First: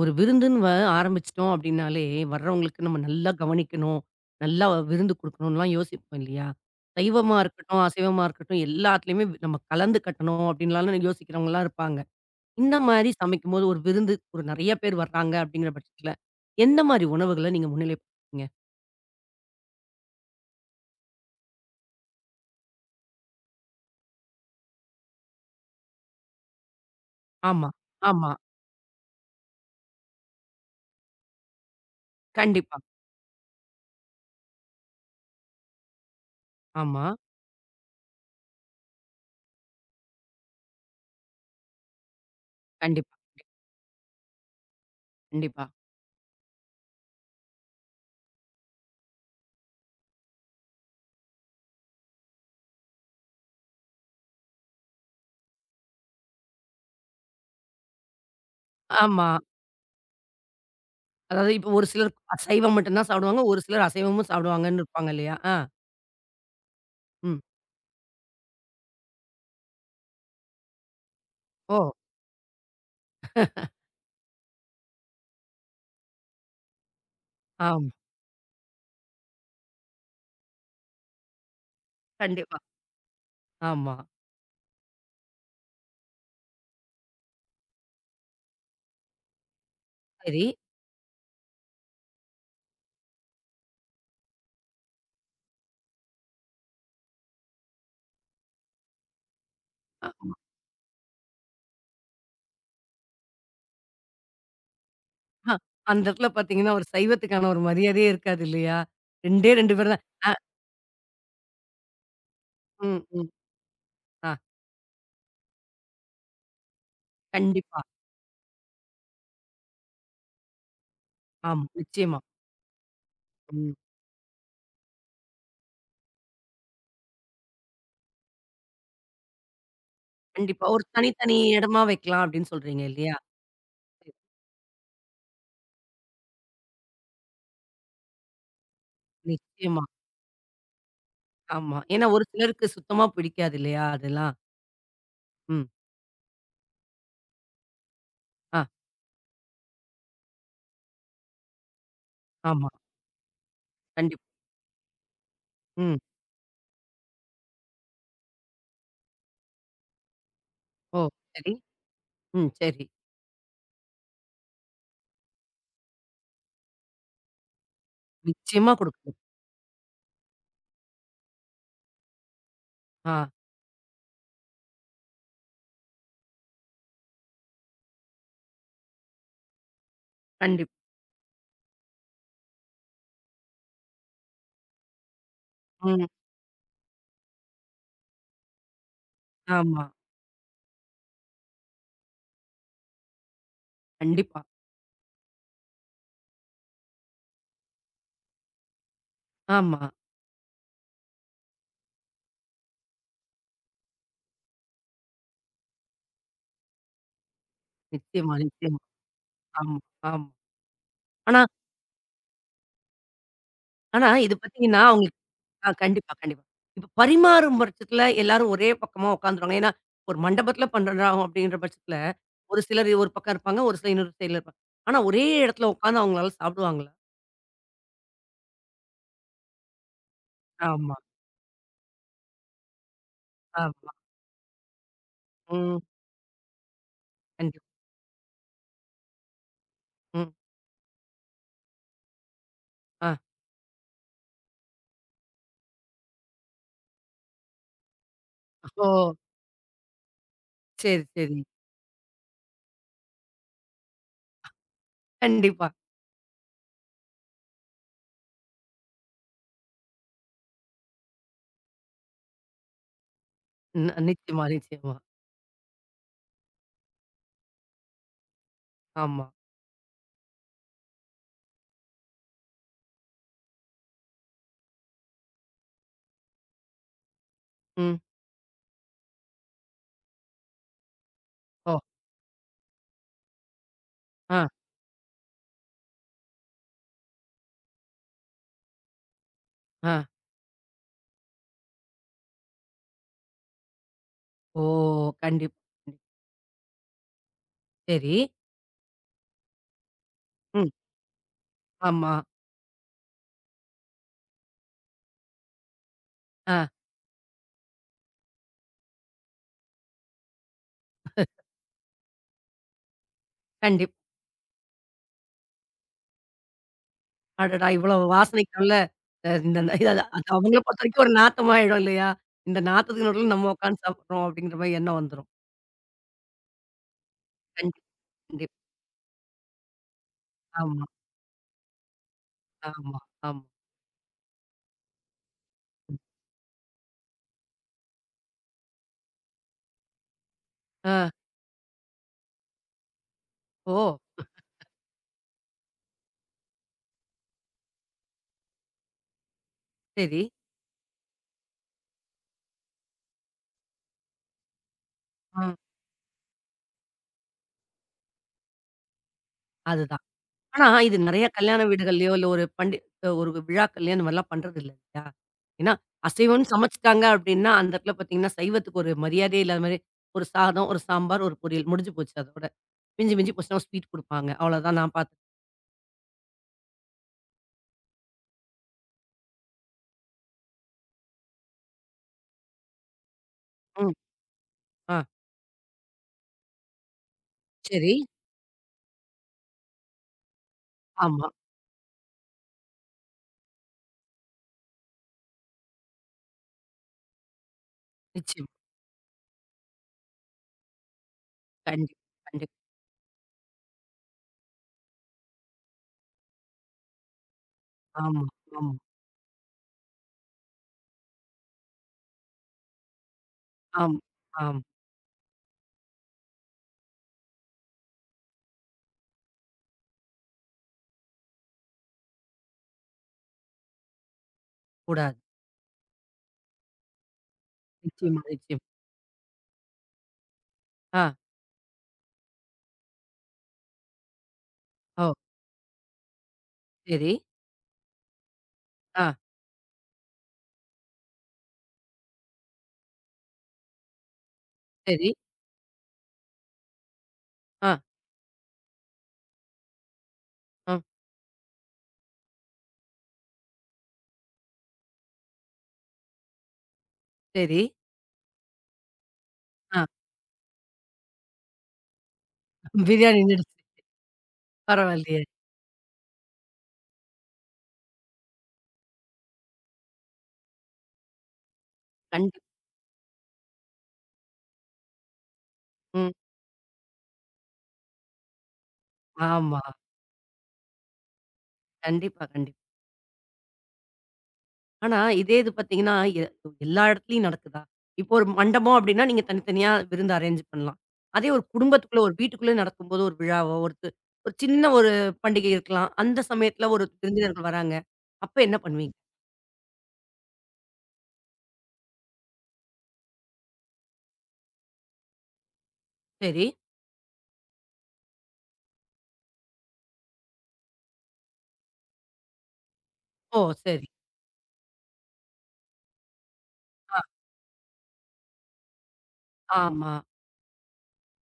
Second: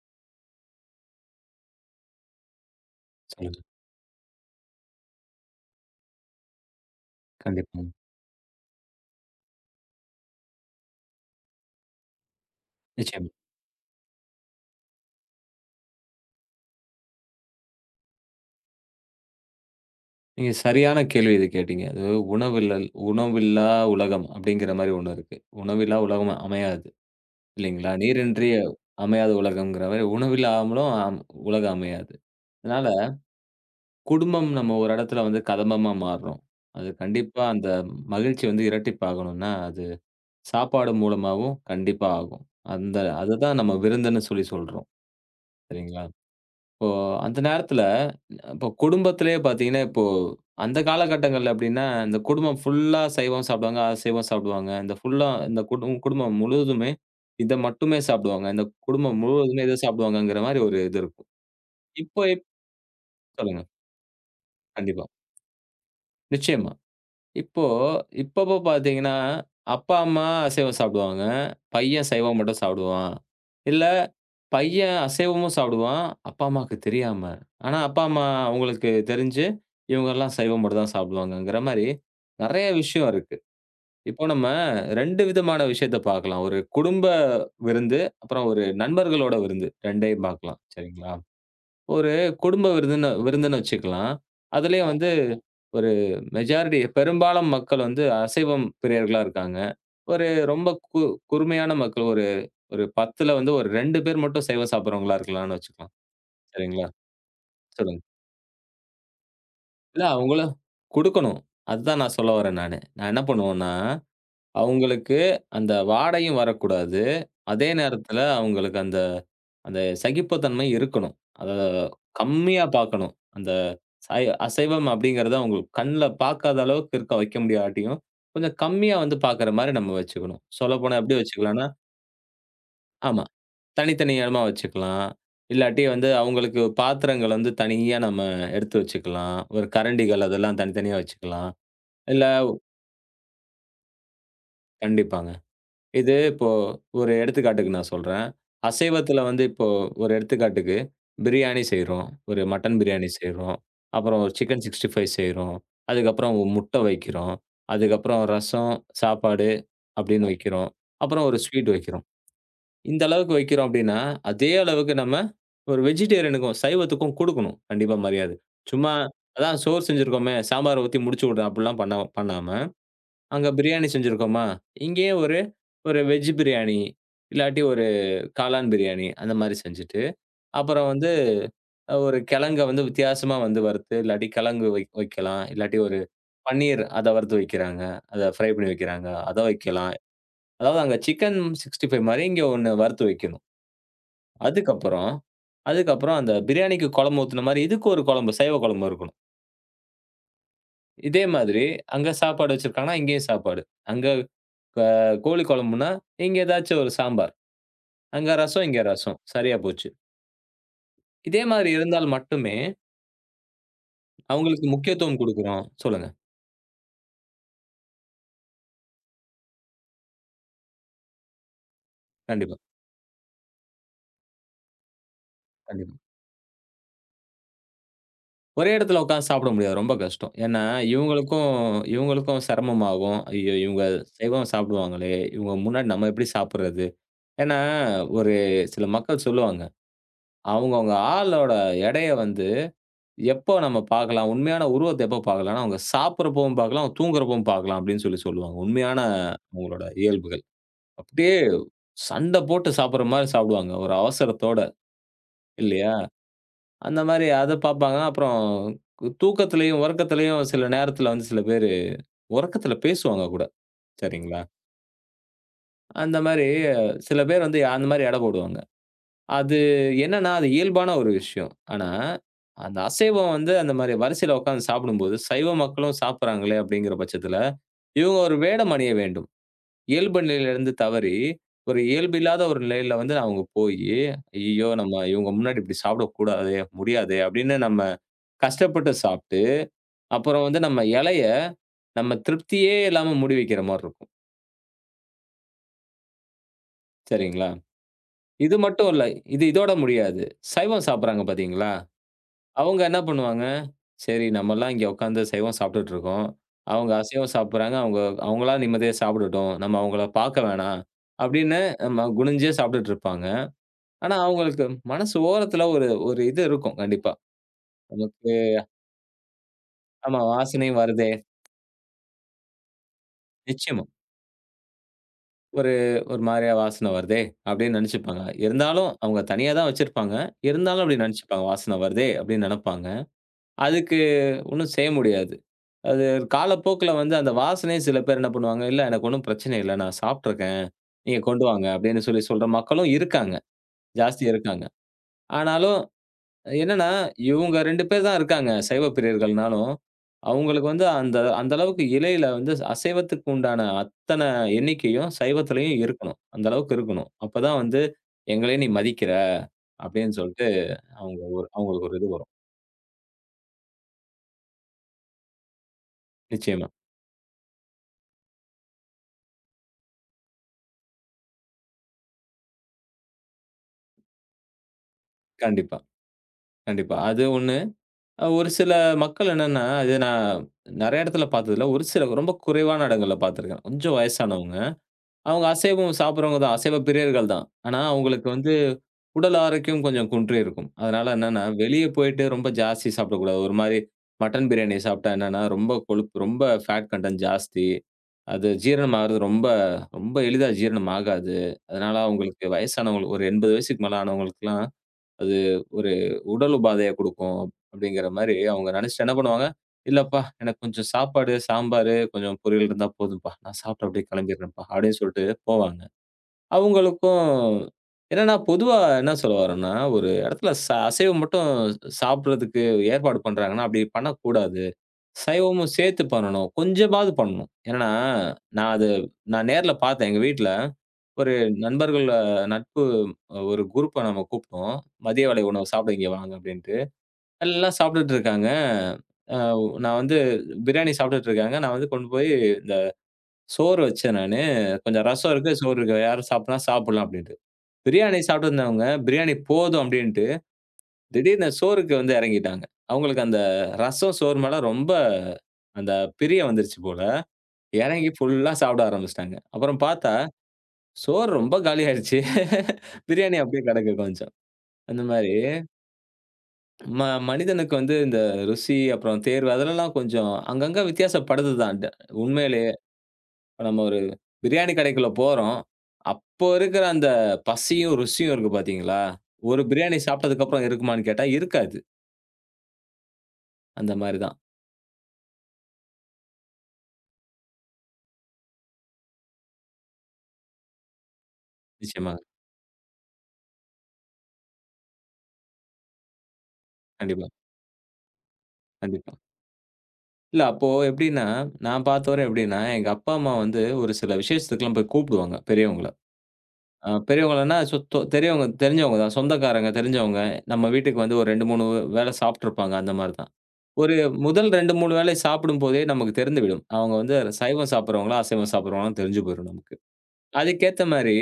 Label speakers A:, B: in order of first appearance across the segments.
A: ஒரு விருந்துன்னு ஆரம்பிச்சுட்டோம் அப்படின்னாலே, வர்றவங்களுக்கு நம்ம நல்லா
B: சொல்லுங்க.
A: கவனிக்கணும், நல்லா விருந்து குடுக்கணும்லாம் யோசிப்போம் இல்லையா? சைவமா இருக்கட்டும்,
B: கண்டிப்பாங்க.
A: அசைவமா இருக்கட்டும் எல்லாத்துலயுமே நம்ம கலந்து கட்டணும் அப்படின்லாம் யோசிக்கிறவங்கலாம் இருப்பாங்க. இந்த மாரி
B: நிச்சயமா.
A: சமைக்கும்போது ஒரு விருந்து ஒரு நெறைய பேர் வர்றாங்க அப்படிங்கிற பட்சத்துல, எந்த மாரி உணவுகள நீங்க முன்னிலைப்படுத்துவீங்க?
B: நீங்க சரியான கேள்வி இது கேட்டீங்க. அது உணவில்லா உலகம் அப்படிங்கிற மாரி ஒண்ணு இருக்கு. உணவில்லா உலகம் அமையாது.
A: ஆமா,
B: இல்லைங்களா?
A: ஆமா.
B: நீரின்றி அமையாத உலகம்ங்கிற மாரி உணவில்லாமலும் உலகம் அமையாது.
A: கண்டிப்பா.
B: அதனால குடும்பம் நம்ம ஒரு இடத்துல வந்து கதம்பமா மாறுறோம். அது
A: ஆமா.
B: கண்டிப்பா அந்த மகிழ்ச்சி வந்து இரட்டிப்பாகணும்னா, அது சாப்பாடு மூலமாவும் கண்டிப்பா ஆகும். அந்த
A: கண்டிப்பா,
B: அததான் நம்ம விருந்துன்னு சொல்லி சொல்றோம்.
A: கண்டிப்பா.
B: சரிங்களா? இப்போ அந்த நேரத்துல, இப்போ குடும்பத்திலேயே பாத்தீங்கன்னா, இப்போ அந்த காலகட்டங்கள்ல எப்படின்னா, இந்த குடும்பம் ஃபுல்லா சைவம் சாப்பிடுவாங்க, அசைவம் சாப்பிடுவாங்க. இந்த ஃபுல்லா இந்த குடும்பம் முழுவதுமே இத மட்டுமே சாப்பிடுவாங்க. இந்த குடும்பம்
A: ஆமா.
B: முழுவதுமே இத சாப்பிடுவாங்கங்கிற மாரி ஒரு இது இருக்கும்.
A: அதாவது இப்போ ஒரு சிலர்
B: இப்போ
A: அசைவம் மட்டும் தான் சாப்பிடுவாங்க. ஒரு
B: சொல்லுங்க.
A: சிலர் அசைவமும் சாப்பிடுவாங்கன்னு
B: கண்டிப்பா.
A: இருப்பாங்க இல்லையா? ஆ.
B: நிச்சயமா.
A: ம்.
B: இப்போ இப்பப்போ பார்த்தீங்கன்னா, அப்பா, அம்மா அசைவம் சாப்பிடுவாங்க.
A: ஓ!
B: பையன் சைவம் மட்டும் சாப்பிடுவான். இல்ல பையன் அசைவமும் சாப்பிடுவான், அப்பா, அம்மாக்கு தெரியாம. ஆனா,
A: ஆமா.
B: அப்பா, அம்மா அவங்களுக்கு தெரிஞ்சு, இவங்கலாம் சைவம் மட்டும் தான் சாப்பிடுவாங்கங்கிற மாரி
A: கண்டிப்பா.
B: நெறைய விஷயம் இருக்கு.
A: ஆமா.
B: இப்போ நம்ம 2 விதமான விஷயத்த பார்க்கலாம். ஒரு குடும்ப விருந்து, அப்புறம் ஒரு நண்பர்களோட விருந்து 2யும்
A: சரி.
B: பார்க்கலாம். சரிங்களா? ஒரு குடும்ப விருந்துன்னு விருந்துன்னு வச்சுக்கலாம். அதுலயும் வந்து ஒரு மெஜாரிட்டி பெரும்பாலும் மக்கள் வந்து அசைவம் பிரியர்களா இருக்காங்க.
A: அ
B: ஒரு ரொம்ப கு குறுமையான மக்கள் ஒரு ஒரு 10ல வந்து ஒரு 2 பேர் மட்டும் சைவம் சாப்பிடுறவங்களா
A: அ
B: இருக்கலாம்னு வச்சுக்கலாம்.
A: அந்த இடத்துல பார்த்தீங்கன்னா, ஒரு
B: சரிங்களா?
A: சைவத்துக்கான ஒரு
B: சொல்லுங்க.
A: மரியாதையே இருக்காது இல்லையா? 2டே 2 பேர்
B: இல்ல
A: தான். அ
B: அவங்களும் குடுக்கணும். அதுதான் நான் சொல்ல வரேன் நானு.
A: ம்,
B: நான் என்ன
A: ம்.
B: பண்ணுவேன்னா,
A: ஆ
B: அவங்களுக்கு அந்த வாடையும் வரக்கூடாது. அதே
A: கண்டிப்பா.
B: நேரத்துல அவங்களுக்கு அந்த அந்த சகிப்புத்தன்மை இருக்கணும். அத
A: ஆமா, நிச்சயமா.
B: கம்மியா பார்க்கணும். அந்த
A: ம்.
B: அசைவம் அப்படிங்கிறத அவங்க கண்ல பார்க்காத அளவுக்கு இருக்க வைக்க முடியாட்டியும், கொஞ்சம் கம்மியா வந்து பார்க்குற மாரி நம்ம வச்சுக்கணும்.
A: கண்டிப்பா. ஒரு
B: சொல்லப்போனா எப்படி
A: தனித்தனி
B: வச்சுக்கலாம்னா
A: இடமா வைக்கலாம் அப்படின்னு சொல்றீங்க இல்லையா?
B: ஆமா,
A: சரி.
B: தனித்தனி இடமா வச்சுக்கலாம். இல்லாட்டி வந்து அவங்களுக்கு பாத்திரங்கள் வந்து தனியா நம்ம எடுத்து வச்சுக்கலாம். ஒரு
A: நிச்சயமா.
B: கரண்டிகள் அதெல்லாம் தனித்தனியா வச்சுக்கலாம்.
A: ஆமா. ஏன்னா
B: இல்ல
A: ஒரு சிலருக்கு சுத்தமா பிடிக்காது இல்லையா அதெல்லாம்.
B: கண்டிப்பாங்க.
A: ம்.
B: இது இப்போ ஒரு எடுத்துக்காட்டுக்கு நான் சொல்றேன்.
A: ஆ
B: அசைவத்தில வந்து இப்போ ஒரு எடுத்துக்காட்டுக்கு, பிரியாணி செய்றோம். ஒரு
A: ஆமா.
B: மட்டன் பிரியாணி செய்றோம். அப்புறம்
A: கண்டிப்பா.
B: ஒரு சிக்கன் 65 செய்றோம்.
A: ம்.
B: அதுக்கப்புறம் ஒரு முட்டை வைக்கிறோம். அதுக்கப்புறம் ரசம், சாப்பாடு அப்படின்னு வைக்கிறோம்.
A: ஓ!
B: அப்புறம் ஒரு
A: சரி.
B: ஸ்வீட் வைக்கிறோம்.
A: ம். சரி.
B: இந்த அளவுக்கு வைக்கிறோம் அப்படின்னா, அதே அளவுக்கு நம்ம ஒரு வெஜிடேரியனுக்கும், சைவத்துக்கும் குடுக்கணும். கண்டிப்பா மரியாதை.
A: நிச்சயமா
B: சும்மா
A: குடுக்கணும்.
B: அதான் சோறு செஞ்சிருக்கோமே, சாம்பார ஊத்தி முடிச்சு விடுறேன் அப்படிலாம் பண்ணாம
A: ஆ
B: அங்க பிரியாணி செஞ்சிருக்கோமா, இங்கேயே ஒரு ஒரு வெஜ் பிரியாணி, இல்லாட்டி ஒரு காளான் பிரியாணி அந்த மாரி செஞ்சுட்டு,
A: கண்டிப்பா.
B: அப்புறம் வந்து ஒரு கிழங்க வந்து வித்தியாசமா வந்து வறுத்து, இல்லாட்டி கிழங்கு வைக்கலாம். இல்லாட்டி ஒரு
A: ம்.
B: பன்னீர் அத வறுத்து வைக்கிறாங்க. அத ஃப்ரை பண்ணி வைக்கிறாங்க. அத
A: ஆமா.
B: வைக்கலாம். அதாவது அங்க சிக்கன் 65 மாரி இங்க ஒண்ணு வறுத்து வைக்கணும்.
A: கண்டிப்பா.
B: அதுக்கப்புறம் அதுக்கப்புறம் அந்த பிரியாணிக்கு குழம்பு ஊத்துன மாரி இதுக்கு ஒரு குழம்பு, சைவ குழம்பு இருக்கணும்.
A: ஆமா.
B: இதே மாதிரி அங்க சாப்பாடு வச்சிருக்காங்கன்னா, இங்கேயும் சாப்பாடு. அங்க க கோழி குழம்புன்னா, இங்க ஏதாச்சும் ஒரு சாம்பார். அங்க
A: நிச்சயமா,
B: ரசம்,
A: நிச்சயமா.
B: இங்க ரசம். சரியா
A: ஆமா,
B: போச்சு.
A: ஆமா.
B: இதே
A: ஆனா
B: மாரி இருந்தால் மட்டுமே,
A: ஆனா, இது
B: அவங்களுக்கு
A: பார்த்தீங்கன்னா,
B: முக்கியத்துவம்
A: அவங்களுக்கு
B: குடுக்குறோம்.
A: ஆ
B: சொல்லுங்க.
A: கண்டிப்பா, கண்டிப்பா. இப்ப பரிமாறும் பட்சத்துல எல்லாரும் ஒரே பக்கமா உட்காந்துருவாங்க. ஏன்னா, ஒரு மண்டபத்துல பண்றோம் அப்படின்ற பட்சத்துல,
B: கண்டிப்பா,
A: ஒரு சிலர் ஒரு பக்கம் இருப்பாங்க, ஒரு சிலர் இன்னொரு சைடுல இருப்பாங்க. ஆனா, ஒரே இடத்துல
B: கண்டிப்பா.
A: உட்காந்து அவங்களால சாப்பிடுவாங்களா?
B: ஒரே இடத்துல உட்கார்ந்து சாப்பிட முடியாது. ரொம்ப கஷ்டம். ஏன்னா,
A: ஆமா,
B: இவங்களுக்கும் இவங்களுக்கும் சிரமமாகும். ஐயோ! இவங்க
A: ஆமா.
B: சைவம் சாப்பிடுவாங்களே! இவங்க
A: ம்.
B: முன்னாடி நம்ம எப்படி சாப்பிடுறது? ஏன்னா,
A: கண்டிப்பா.
B: ஒரு சில மக்கள் சொல்லுவாங்க.
A: ம்.
B: அவங்கவங்க ஆளோட எடைய வந்து
A: ஆ.
B: எப்போ நம்ம பார்க்கலாம்? உண்மையான உருவத்த எப்போ பார்க்கலாம்னா, அவங்க சாப்பிடுறப்பவும் பார்க்கலாம், அவங்க தூங்குறப்பவும் பார்க்கலாம் அப்படின்னு சொல்லி சொல்லுவாங்க.
A: ஓ!
B: உண்மையான அவங்களோட இயல்புகள்.
A: சரி,
B: அப்படியே
A: சரி.
B: சண்டை போட்டு சாப்பிடுற மாரி சாப்பிடுவாங்க. ஒரு அவசரத்தோட
A: கண்டிப்பா.
B: இல்லையா? அந்த மாரி அத பார்ப்பாங்க. அப்புறம் தூக்கத்திலயும், உறக்கத்திலயும் சில நேரத்தில வந்து சில பேரு உறக்கத்தில பேசுவாங்க கூட. சரிங்களா?
A: நிச்சயமா, நிச்சயமா.
B: அந்த மாரி சில பேர் வந்து அந்த மாரி எடை போடுவாங்க.
A: ஆமா.
B: அது என்னன்னா, அது இயல்பான ஒரு விஷயம். ஆனா, அந்த அசைவம் வந்து அந்த மாரி வரிசையில உட்கார்ந்து சாப்பிடும்போது, சைவ மக்களும் சாப்பிடுறாங்களே அப்படிங்கிற பட்சத்தில,
A: ம்.
B: இவங்க ஒரு வேடம் அணிய வேண்டும். இயல்பு நிலையிலிருந்து தவறி,
A: ஓ!
B: ஒரு இயல்பு இல்லாத ஒரு நிலையில வந்து அவங்க போயி,
A: ஆ,
B: "ஐயய்யோ! நம்ம இவங்க முன்னாடி இப்படி சாப்பிடக்கூடாதே, முடியாதே" அப்படின்னு நம்ம கஷ்டப்பட்டு சாப்பிட்டு,
A: ஆ.
B: அப்புறம் வந்து நம்ம எலைய நம்ம திருப்தியே இல்லாம மூடி வைக்கிற மாரி இருக்கும்.
A: ஓ! கண்டிப்பா. கண்டிப்பா.
B: சரிங்களா?
A: சரி.
B: இது மட்டும் இல்ல. இது இதோட முடியாது.
A: ம்.
B: சைவம் சாப்பிடுறாங்க பார்த்தீங்களா?
A: ஆமா.
B: அவங்க என்ன பண்ணுவாங்க, "சரி நம்மலாம் இங்க உட்காந்து சைவம் சாப்பிட்டுட்டு இருக்கோம்.
A: ஆ.
B: அவங்க அசைவம் சாப்பிடுறாங்க. அவங்க அவங்களா நிம்மதியா சாப்பிடட்டும். நம்ம அவங்கள பார்க்க வேணாம்" அப்படின்னு நம்ம குனிஞ்சே சாப்பிட்டுட்டு இருப்பாங்க.
A: கண்டிப்பா.
B: ஆனா, அவங்களுக்கு மனசு ஓரத்துல ஒரு ஒரு இது இருக்கும் கண்டிப்பா.
A: அடடா! இவ்வளவு
B: நமக்கு
A: வாசனைக்குள்ள அ இந்த இது அது
B: ஆமா
A: அது அவங்கள
B: வாசனை
A: பொறுத்தவரைக்கும்
B: வருதே,
A: ஒரு நாத்தமாயிடும் இல்லையா? இந்த நாத்தத்துக்கு நடுவுல நம்ம
B: நிச்சயமா.
A: உட்காந்து சாப்பிடுறோம் அப்படிங்கிற மாரி எண்ணம் வந்துரும்.
B: ஒரு ஒரு மாரியா வாசனை வருதே அப்படின்னு
A: கண்டிப்பா,
B: நெனச்சுப்பாங்க.
A: கண்டிப்பா.
B: இருந்தாலும் அவங்க தனியா தான் வச்சிருப்பாங்க. இருந்தாலும்
A: ஆமா,
B: அப்படி நெனச்சுப்பாங்க. வாசனை வருதே அப்படின்னு நெனப்பாங்க.
A: ஆமா, ஆமா.
B: அதுக்கு ஒண்ணும் செய்ய முடியாது. அது காலப்போக்குல வந்து அந்த வாசனையே சில பேர் என்ன பண்ணுவாங்க, "இல்ல எனக்கு ஒண்ணும் பிரச்சனை இல்ல. நான் சாப்ட்டுருக்கேன்.
A: ஆ.
B: நீங்க கொண்டு வாங்க" அப்படின்னு சொல்லி சொல்ற மக்களும் இருக்காங்க.
A: ஓ!
B: ஜாஸ்தியா இருக்காங்க. ஆனாலும் என்னன்னா, இவங்க 2 பேர் தான் இருக்காங்க, சைவ பிரியர்கள்னாலும்.
A: சரி.
B: அவங்களுக்கு வந்து அந்த அந்த அளவுக்கு இலையில வந்து அசைவத்துக்கு உண்டான அத்தன எண்ணிக்கையும்,
A: ஆ.
B: சைவத்திலயும் இருக்கணும். அந்த அளவுக்கு இருக்கணும். அப்பதான் வந்து, "எங்களையும் நீ மதிக்கிற"
A: அதுதான்.
B: அப்படின்னு சொல்லிட்டு
A: ஆனா இது
B: அவங்க
A: நெறைய
B: ஒரு
A: கல்யாண
B: அவங்களுக்கு ஒரு இது
A: வீடுகள்லயோ, இல்ல
B: வரும்.
A: ஒரு ஒரு விழாக்கள்லயோ இந்த மாரிலாம் பண்றது இல்ல இல்லையா? ஏன்னா, அசைவம்ன்னு
B: நிச்சயமா.
A: சமைச்சுட்டாங்க அப்படின்னா, அந்த இடத்துல பார்த்தீங்கன்னா, சைவத்துக்கு ஒரு மரியாதையே இல்லாத மாரி ஒரு சாதம், ஒரு சாம்பார், ஒரு பொரியல் முடிஞ்சு போச்சு அதோட. மிஞ்சி மிஞ்சி போச்சுன்னா ஒரு ஸ்வீட் குடுப்பாங்க. அவ்வளவுதான் நான் பார்த்து
B: கண்டிப்பா, கண்டிப்பா. அது 1. ஒரு சில மக்கள் என்னன்னா, இது நான் நெறைய இடத்துல பார்த்ததில்ல. ஒரு சில ரொம்ப குறைவான இடங்கள்ல பார்த்துருக்கேன்.
A: ம்.
B: கொஞ்சம் வயசானவங்க.
A: ஆ.
B: அவங்க அசைவம் சாப்பிடுறவங்க தான். அசைவ பிரியர்கள் தான். ஆனா,
A: சரி.
B: அவங்களுக்கு வந்து உடல் ஆரோக்கியம் கொஞ்சம் குன்றியிருக்கும். அதனால
A: ஆமா.
B: என்னன்னா, வெளிய போயிட்டு ரொம்ப ஜாஸ்தி சாப்பிடக்கூடாது. ஒரு மாரி மட்டன் பிரியாணி சாப்பிட்டா என்னன்னா, ரொம்ப கொழுப்பு, ரொம்ப ஃபேட் கன்டென்ட் ஜாஸ்தி. அது
A: நிச்சயமா.
B: ஜீரணம் ஆகுறது ரொம்ப ரொம்ப எளிதா ஜீரணம் ஆகாது. அதனால
A: கண்டிப்பா,
B: அவங்களுக்கு
A: கண்டிப்பா.
B: வயசானவங்களுக்கு ஒரு 80 வயசுக்கு மேல ஆனவங்களுக்குலாம் அது ஒரு உடல் உபாதைய குடுக்கும் அப்படிங்கிற
A: ஆமா,
B: மாரி அவங்க
A: ஆமா,
B: நெனச்சுட்டு என்ன பண்ணுவாங்க, "இல்லப்பா எனக்கு கொஞ்சம் சாப்பாடு, சாம்பாரு, கொஞ்சம் பொரியல் இருந்தா போதும்ப்பா. நான் சாப்பிட்டு
A: ஆமா,
B: அப்படியே
A: ஆமா.
B: கிளம்பிடுறேன்ப்பா" அப்படின்னு சொல்லிட்டு போவாங்க. அவங்களுக்கும் என்னன்னா பொதுவா என்ன சொல்ல வர்றேன்னா, ஒரு இடத்துல அசைவம் மட்டும் சாப்பிடுறதுக்கு ஏற்பாடு பண்றாங்கன்னா, அப்படி பண்ணக்கூடாது.
A: கூடாது.
B: சைவமும் சேர்த்து பண்ணணும். கொஞ்சமாவது பண்ணணும். என்னன்னா,
A: நிச்சயமா, நிச்சயமா.
B: நான் அது நான் நேர்ல பார்த்தேன். எங்க வீட்ல
A: ஆ,
B: ஒரு நண்பர்கள் நட்பு ஒரு குரூப்ப நம்ம கூப்ட்டோம்.
A: ஓ!
B: "மதிய வேளை உணவு சாப்பிட இங்க வாங்க" அப்டின்ட்டு.
A: சரி.
B: எல்லாம் சாப்பிட்டுட்டு இருக்காங்க.
A: ஆ,
B: அ நான் வந்து பிரியாணி சாப்பிட்டுட்டு இருக்காங்க. நான் வந்து கொண்டு போய் இந்த சோறு வச்சேன் நானு. கொஞ்சம்
A: சரி.
B: ரசம் இருக்கு, சோறு இருக்கு. யாரும் சாப்பிட்னா சாப்பிடலாம் அப்டின்ட்டு.
A: ஆ,
B: பிரியாணி சாப்பிட்டுருந்தவங்க, பிரியாணி போதும் அப்டின்ட்டு
A: ஆ,
B: திடீர்னு சோறுக்கு வந்து இறங்கிட்டாங்க. அவங்களுக்கு அந்த ரசம், சோறு மேல ரொம்ப அந்த பிரியம் வந்துருச்சு போல.
A: சரி.
B: இறங்கி ஃபுல்லா சாப்பிட ஆரம்பிச்சுட்டாங்க. அப்புறம்
A: ஆ
B: பார்த்தா, சோறு ரொம்ப காலி ஆயிடுச்சு.
A: பிரியாணி
B: பிரியாணி
A: நடிச்சு
B: அப்படியே கிடக்கு கொஞ்சம். அந்த
A: பரவாயில்லையே!
B: மாரி ம மனிதனுக்கு வந்து இந்த ருசி, அப்புறம் தேர்வு அதுலலாம் கொஞ்சம் அங்கங்க வித்தியாசப்படுது தான்.
A: கண்டிப்பா.
B: உண்மையிலேயே இப்ப நம்ம ஒரு பிரியாணி கடைக்குள்ள போறோம்.
A: ம்.
B: அப்போ இருக்கிற அந்த பசியும், ருசியும் இருக்கு பார்த்தீங்களா?
A: ஆமா.
B: ஒரு பிரியாணி சாப்பிட்டதுக்கு அப்புறம் இருக்குமான்னு கேட்டா இருக்காது.
A: கண்டிப்பா, கண்டிப்பா.
B: அந்த மாரி தான்.
A: ஆனா, இதே இது பார்த்தீங்கன்னா, எல்லா இடத்துலயும் நடக்குதா? இப்போ ஒரு மண்டபம் அப்டின்னா, நீங்க தனித்தனியா விருந்து அரேஞ்ச் பண்ணலாம். அதே ஒரு குடும்பத்துக்குள்ள,
B: நிச்சயமா.
A: ஒரு வீட்டுக்குள்ள நடக்கும்போது ஒரு விழாவோ, ஒரு சின்ன ஒரு பண்டிகை இருக்கலாம். அந்த சமயத்துல ஒரு
B: கண்டிப்பா.
A: விருந்தினர்கள் வராங்க. அப்ப என்ன பண்ணுவீங்க?
B: கண்டிப்பா. இல்ல அப்போ எப்படின்னா, நான் பார்த்தவர எப்படின்னா, எங்க அப்பா, அம்மா வந்து ஒரு சில விசேஷத்துக்குலாம் போய் கூப்பிடுவாங்க பெரியவங்கள.
A: சரி.
B: பெரியவங்களன்னா சொ தொ தெரியவங்க தெரிஞ்சவங்க தான். சொந்தக்காரங்க, தெரிஞ்சவங்க. நம்ம வீட்டுக்கு வந்து ஒரு 2, 3 வேள சாப்ட்டுருப்பாங்க அந்த மாரி தான்.
A: ஓ! சரி.
B: ஒரு முதல் 2, 3 வேளை சாப்பிடும்போதே நமக்கு தெரிந்துவிடும். அவங்க
A: ஆ,
B: வந்து சைவம் சாப்பிடுறவங்களா, அசைவம் சாப்பிடுறவங்களான்னு தெரிஞ்சு போயிரும் நமக்கு.
A: ஆமா.
B: அதுக்கேத்த மாரி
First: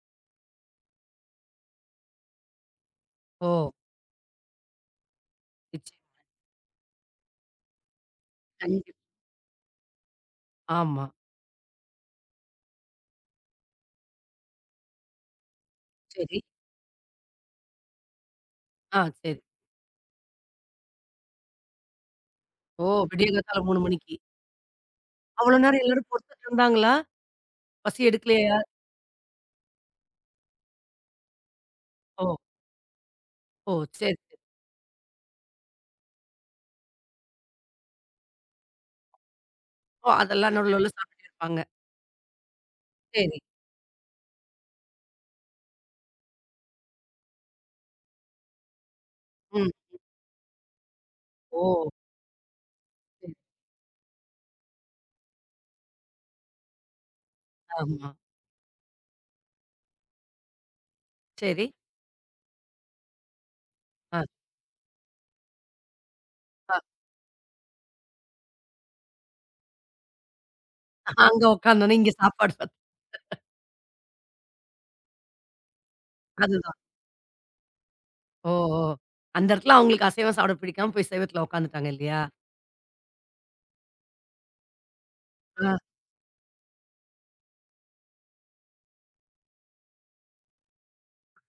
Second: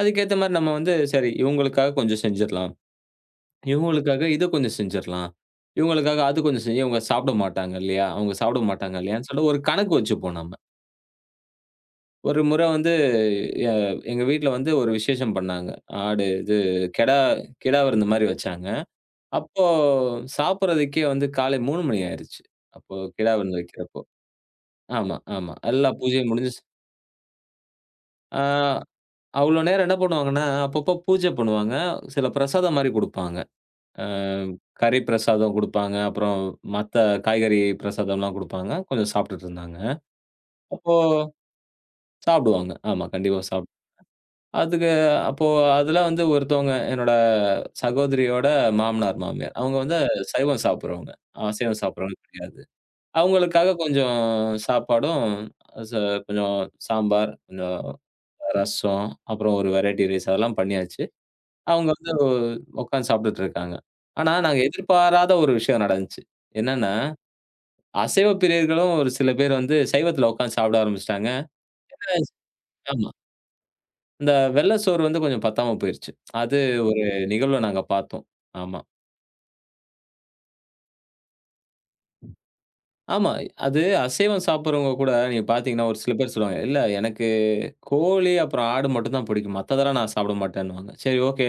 B: அதுக்கேத்த மாரி நம்ம வந்து சரி இவங்களுக்காக கொஞ்சம் செஞ்சிரலாம்.
A: ஓ!
B: இவங்களுக்காக இத கொஞ்சம் செஞ்சிரலாம்.
A: நிச்சயமா.
B: இவங்களுக்காக அது கொஞ்சம் இவங்க சாப்பிட மாட்டாங்க இல்லையா? அவங்க சாப்பிட மாட்டாங்க
A: கண்டிப்பா.
B: இல்லையான்னு சொல்லிட்டு ஒரு கணக்கு வச்சுப்போம் நம்ம.
A: ஆமா.
B: ஒரு முறை வந்து எ எங்க வீட்ல வந்து ஒரு விசேஷம் பண்ணாங்க. ஆடு
A: சரி.
B: இது கெடா கிடா விருந்து மாரி வச்சாங்க.
A: ஆ, சரி.
B: அப்போ சாப்பிடுறதுக்கே வந்து காலை 3 மணி ஆயிருச்சு.
A: ஓ!
B: அப்போ கிடா விருந்து
A: விடியகாத்தால 3
B: வைக்கிறப்போ.
A: மணிக்கு.
B: ஆமா.
A: அவ்ளோ நேரம்
B: எல்லா
A: எல்லாரும்
B: பூஜையும்
A: பொறுத்துட்டு
B: முடிஞ்சு
A: இருந்தாங்களா? பசி
B: ஆ
A: எடுக்கலையா?
B: அவ்ளோ நேரம் என்ன பண்ணுவாங்கன்னா, அப்பப்போ பூஜை பண்ணுவாங்க.
A: ஓ!
B: சில பிரசாதம் மாரி குடுப்பாங்க.
A: ஓ!
B: அ
A: சரி, சரி.
B: கறி பிரசாதம் குடுப்பாங்க. அப்புறம் மத்த காய்கறி பிரசாதம்லாம் குடுப்பாங்க. கொஞ்சம் சாப்பிட்டுட்டு இருந்தாங்க.
A: ஓ! அதெல்லாம் நடுவுல நடுவுல
B: அப்போ
A: சாப்பிட்டுட்டு இருப்பாங்க.
B: சாப்பிடுவாங்க. ஆமா,
A: சரி.
B: கண்டிப்பா அதுக்கு அப்போ அதுல வந்து ஒருத்தவங்க என்னோட சகோதரியோட மாமனார், மாமியார்.
A: ம்.
B: அவங்க வந்து சைவம் சாப்பிடுறவங்க.
A: ஓ!
B: அசைவம் சாப்பிடுறவங்க கிடையாது.
A: சரி.
B: அவங்களுக்காக கொஞ்சம் சாப்பாடும், ச கொஞ்சம் சாம்பார், கொஞ்சம்
A: ஆமா.
B: ரசம், அப்புறம் ஒரு வெரைட்டி ரைஸ் அதெல்லாம் பண்ணியாச்சு.
A: சரி.
B: அவங்க வந்து உட்கார்ந்து சாப்பிட்டுட்டு இருக்காங்க.
A: ஆ,
B: ஆனா, நாங்க எதிர்பாராத ஒரு விஷயம் நடந்துச்சு.
A: ஆ.
B: என்னன்னா அசைவ பிரியர்களும் ஒரு சில பேர் வந்து சைவத்துல உட்கார்ந்து சாப்பிட ஆரம்பிச்சுட்டாங்க.
A: அங்க உட்காந்தோனே இங்க சாப்பாடு
B: ஆமா. இந்த வெள்ள சோறு வந்து கொஞ்சம் பத்தாம போயிருச்சு. அது
A: அதுதான்.
B: ஒரு நிகழ்வ நாங்க பார்த்தோம்.
A: ஓ!
B: ஆமா.
A: ஓ! அந்த இடத்துல அவங்களுக்கு அசைவம் சாப்பிட பிடிக்காம போய் சைவத்துல உட்காந்துட்டாங்க இல்லையா?
B: ஆமா. அது அசைவம் சாப்பிடுறவங்க கூட நீங்க
A: ஆ,
B: பார்த்தீங்கன்னா, ஒரு சில பேர் சொல்லுவாங்க. "இல்ல எனக்கு கோழி அப்புறம் ஆடு மட்டும் தான் பிடிக்கும். மத்ததெல்லாம் நான் சாப்பிட மாட்டேன்னுவாங்க." சரி ஓகே.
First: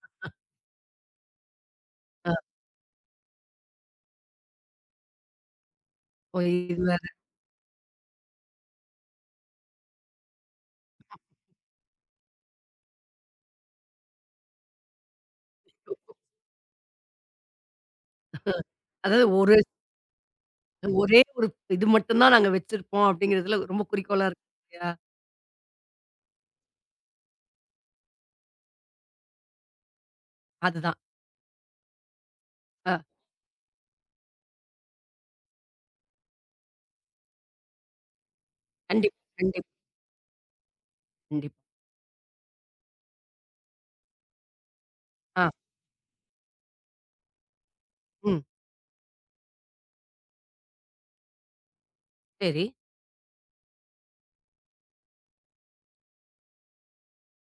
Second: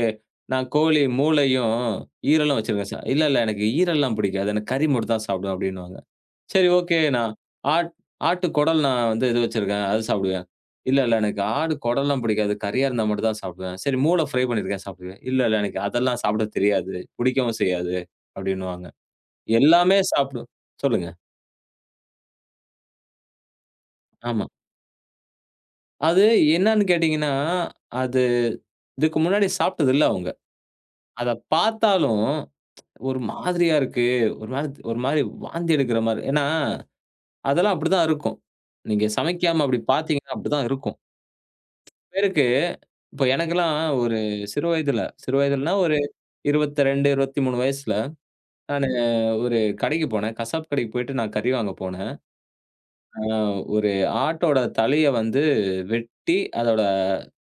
B: நான் கோழி மூளையும்,
A: ஆ.
B: ஈரலும் வச்சிருக்கேன் சார். "இல்ல, இல்ல எனக்கு ஈரல்லாம் பிடிக்காது. எனக்கு கறி மட்டும் தான் சாப்பிடுவேன்" அப்படின்னுவாங்க.
A: ஓ!
B: சரி
A: இது
B: ஓகே.
A: வேற.
B: நான் ஆட் ஆட்டு குடல் நான் வந்து இது வச்சிருக்கேன். அது சாப்பிடுவேன். இல்ல, இல்ல எனக்கு ஆடு குடல்லாம் பிடிக்காது. கறியா இருந்தா மட்டும் தான் சாப்பிடுவேன். சரி மூளை ஃப்ரை பண்ணியிருக்கேன் சாப்பிடுவேன். இல்ல, இல்ல எனக்கு அதெல்லாம் சாப்பிட தெரியாது. பிடிக்கவும் செய்யாது அப்டின்னுவாங்க.
A: அதாவது ஒரு
B: எல்லாமே சாப்பிடு சொல்லுங்க.
A: ஒரே ஒரு இது மட்டும் தான் நாங்க வச்சிருப்போம் அப்படிங்கிறதுல ரொம்ப குறிக்கோளா
B: ஆமா.
A: இருக்கு இல்லையா?
B: அது என்னன்னு கேட்டீங்கன்னா, அது இதுக்கு முன்னாடி சாப்பிட்டது இல்ல அவங்க.
A: அதுதான்.
B: அத பார்த்தாலும்
A: அ
B: ஒரு மாதிரியா இருக்கு. ஒரு மாரி வாந்தி எடுக்கிற மாரி. ஏன்னா, அதெல்லாம் அப்டிதான் இருக்கும். நீங்க
A: கண்டிப்பா,
B: சமைக்காம
A: கண்டிப்பா,
B: அப்டி பார்த்தீங்கன்னா அப்டிதான் இருக்கும்.
A: கண்டிப்பா.
B: பேருக்கு இப்ப எனக்கெல்லாம் ஒரு சிறு வயதுல சிறு
A: ஆ.
B: வயதுலன்னா ஒரு 22, 23 வயசுல
A: ம்.
B: நானு ஒரு கடைக்கு போனேன். கசாப்பு கடைக்கு போயிட்டு நான் கறி வாங்க போனேன்.
A: சரி.
B: அ ஒரு ஆட்டோட தலைய வந்து வெட்டி, அதோட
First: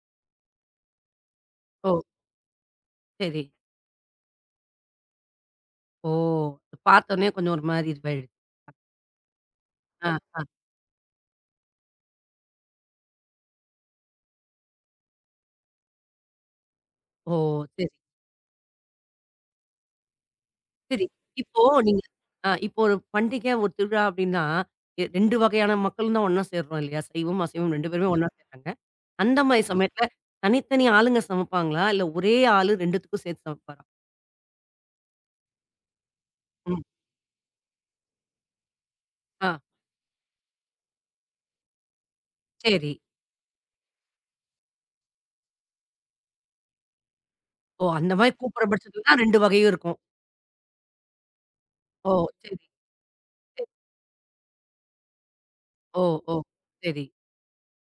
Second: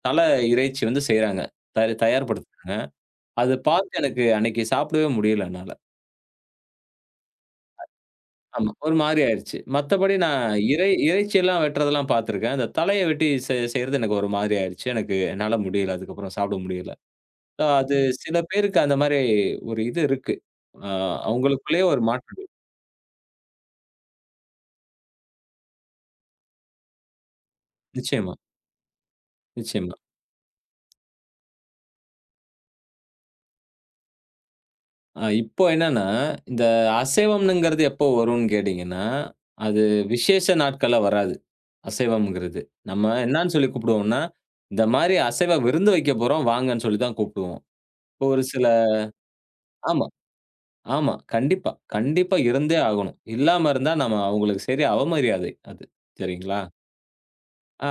B: தலை இறைச்சி வந்து செய்றாங்க.
A: ஓ!
B: தயார்படுத்துறாங்க.
A: சரி.
B: அது பார்த்து எனக்கு அன்னைக்கு சாப்பிடவே முடியல என்னால.
A: ஓ! பார்த்தோனே கொஞ்சம் ஒரு மாரி இதுவாயிடுச்சு.
B: ஆமா. ஒரு மாரி ஆயிருச்சு.
A: ஆ,
B: மத்தபடி நான்
A: ஆ.
B: இறைச்சியெல்லாம் வெட்டுறதெல்லாம் பார்த்துருக்கேன். அந்த தலைய வெட்டி செய்றது எனக்கு ஒரு மாரி ஆயிருச்சு. எனக்கு என்னால முடியல. அதுக்கப்புறம் சாப்பிட முடியல.
A: ஓ!
B: அ
A: சரி,
B: அது சில பேருக்கு அந்த மாரி ஒரு இது இருக்கு. அ
A: சரி. இப்போ
B: அவங்களுக்குள்ளேயே ஒரு
A: நீங்க
B: மாற்றம் இருக்கு.
A: இப்போ ஒரு பண்டிகை, ஒரு திருவிழா அப்படின்னா, 2 வகையான மக்களும் தான் ஒண்ணா சேர்றோம் இல்லையா? சைவம், அசைவம் 2 பேருமே ஒண்ணா
B: நிச்சயமா,
A: சேர்றாங்க. அந்த மாரி
B: நிச்சயமா.
A: சமயத்துல தனித்தனி ஆளுங்க சமைப்பாங்களா? இல்ல ஒரே ஆளு 2த்துக்கும் சேர்த்து சமைப்பாரா?
B: இப்போ என்னன்னா, இந்த
A: ம்.
B: அசைவம்ங்கிறது எப்போ வரும்ன்னு கேட்டீங்கன்னா,
A: ஆ.
B: அது விசேஷ நாட்கள்ல வராது. அசைவம்ங்கிறது.
A: சரி.
B: நம்ம என்னான்னு சொல்லி கூப்பிடுவோம்னா, இந்த மாரி அசைவ விருந்து வைக்க போறோம் வாங்கன்னு சொல்லி தான் கூப்பிடுவோம்.
A: ஓ! அந்த
B: இப்போ
A: மாரி
B: ஒரு சில
A: கூப்பிடுற பட்சத்துல தான் 2 வகையும் இருக்கும்.
B: ஆமா, ஆமா. கண்டிப்பா,
A: ஓ!
B: கண்டிப்பா
A: சரி,
B: இருந்தே ஆகணும்.
A: சரி.
B: இல்லாம இருந்தா நம்ம அவங்களுக்கு சரியா அவமரியாதை அது.
A: ஓ! ஓ!
B: சரிங்களா?
A: சரி,
B: ஆ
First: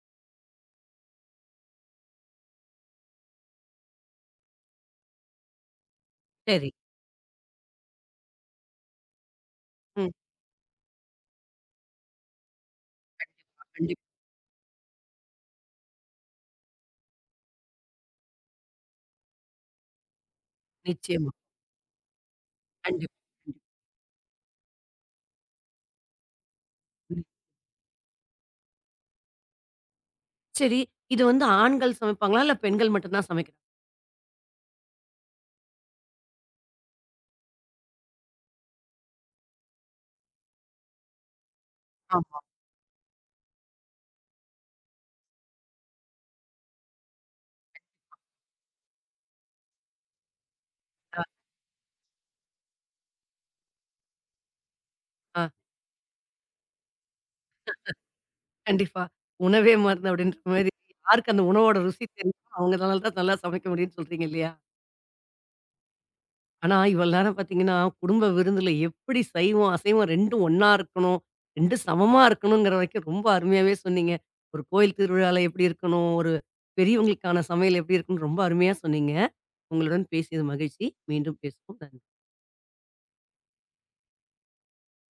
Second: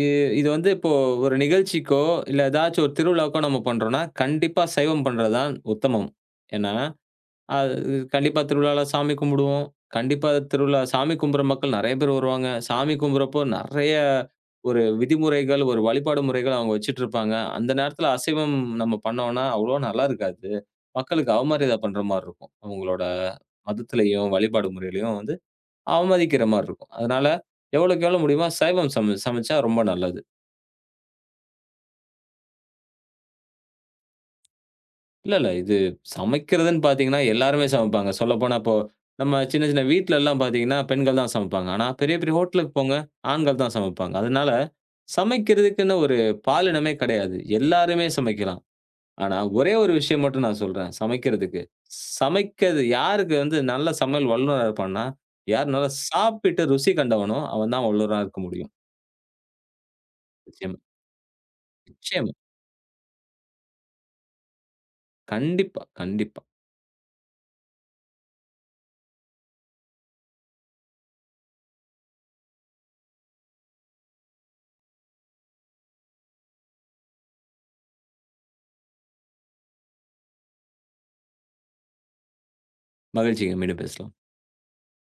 B: இ இது வந்து இப்போ ஒரு நிகழ்ச்சிக்கோ, இல்ல ஏதாச்சும் ஒரு திருவிழாவுக்கோ நம்ம பண்றோம்னா, கண்டிப்பா சைவம் பண்றது தான் உத்தமம்.
A: சரி.
B: ஏன்னா, அது கண்டிப்பா திருவிழால சாமி கும்பிடுவோம்.
A: ம்.
B: கண்டிப்பா திருவிழா சாமி கும்புற மக்கள் நெறைய பேர் வருவாங்க. சாமி கும்புறப்போ நெறைய
A: கண்டிப்பா.
B: ஒரு விதிமுறைகள், ஒரு வழிபாடு முறைகள் அவங்க வச்சுட்டுருப்பாங்க. அந்த நேரத்துல அசைவம் நம்ம பண்ணோம்னா, அவ்வளோ நல்லா இருக்காது. மக்களுக்கு
A: நிச்சயமா.
B: அவமரியாதை பண்ற மாரி இருக்கும். அவங்களோட
A: கண்டிப்பா, கண்டிப்பா.
B: மதத்திலயும், வழிபாடு முறையிலயும் வந்து அவமதிக்கிற மாரி இருக்கும்.
A: ம்.
B: அதனால எவ்வளவுக்கு எவ்வளோ முடியுமோ சைவம் சமைச்சா ரொம்ப நல்லது.
A: சரி. இது வந்து ஆண்கள் சமைப்பாங்களா? இல்ல பெண்கள் மட்டும் தான் சமைக்கணும்?
B: இல்ல, இல்ல. இது சமைக்கிறதுன்னு பார்த்தீங்கன்னா, எல்லாருமே சமைப்பாங்க. சொல்லப்போனா இப்போ நம்ம சின்ன சின்ன வீட்லலாம் பார்த்தீங்கன்னா, பெண்கள் தான் சமைப்பாங்க. ஆனா பெரிய பெரிய
A: ஆமா.
B: ஹோட்டலுக்கு போங்க, ஆண்கள் தான் சமைப்பாங்க. அதனால சமைக்கிறதுக்குன்னு ஒரு பாலினமே கிடையாது. எல்லாருமே சமைக்கலாம். ஆனா ஒரே ஒரு விஷயம் மட்டும் நான் சொல்றேன்
A: ஆ,
B: சமைக்கிறதுக்கு. சமைக்கிறது யாருக்கு வந்து நல்ல சமையல் வல்லுனரா இருப்பான்னா,
A: ஆ.
B: யார் நல்லா சாப்பிட்டு ருசி கண்டவனோ அவன் தான் வல்லுனரா இருக்க முடியும்.
A: கண்டிப்பா. உணவே மருந்து அப்படின்ற மாரி
B: நிச்சயமா.
A: யாருக்கு அந்த உணவோட ருசி
B: நிச்சயமா.
A: தெரியுமோ, அவங்கனால தான் நல்லா சமைக்க முடியும்னு சொல்றீங்க இல்லையா?
B: கண்டிப்பா, கண்டிப்பா.
A: ஆனா, இவ்வளவு நேரம் பார்த்தீங்கன்னா, குடும்ப விருந்துல எப்படி சைவம், அசைவம் 2ம் ஒண்ணா இருக்கணும், 2 சமமா இருக்கணுங்கிற வரைக்கும் ரொம்ப அருமையாவே சொன்னீங்க. ஒரு கோயில் திருவிழால எப்படி இருக்கணும், ஒரு பெரியவங்களுக்கான சமையல் எப்படி இருக்கும்னு ரொம்ப அருமையா சொன்னீங்க. உங்களுடன் பேசியது மகிழ்ச்சி. மீண்டும் பேசுவோம். நன்றி.
B: மகிழ்ச்சிங்க. மீண்டும் பேசலாம்.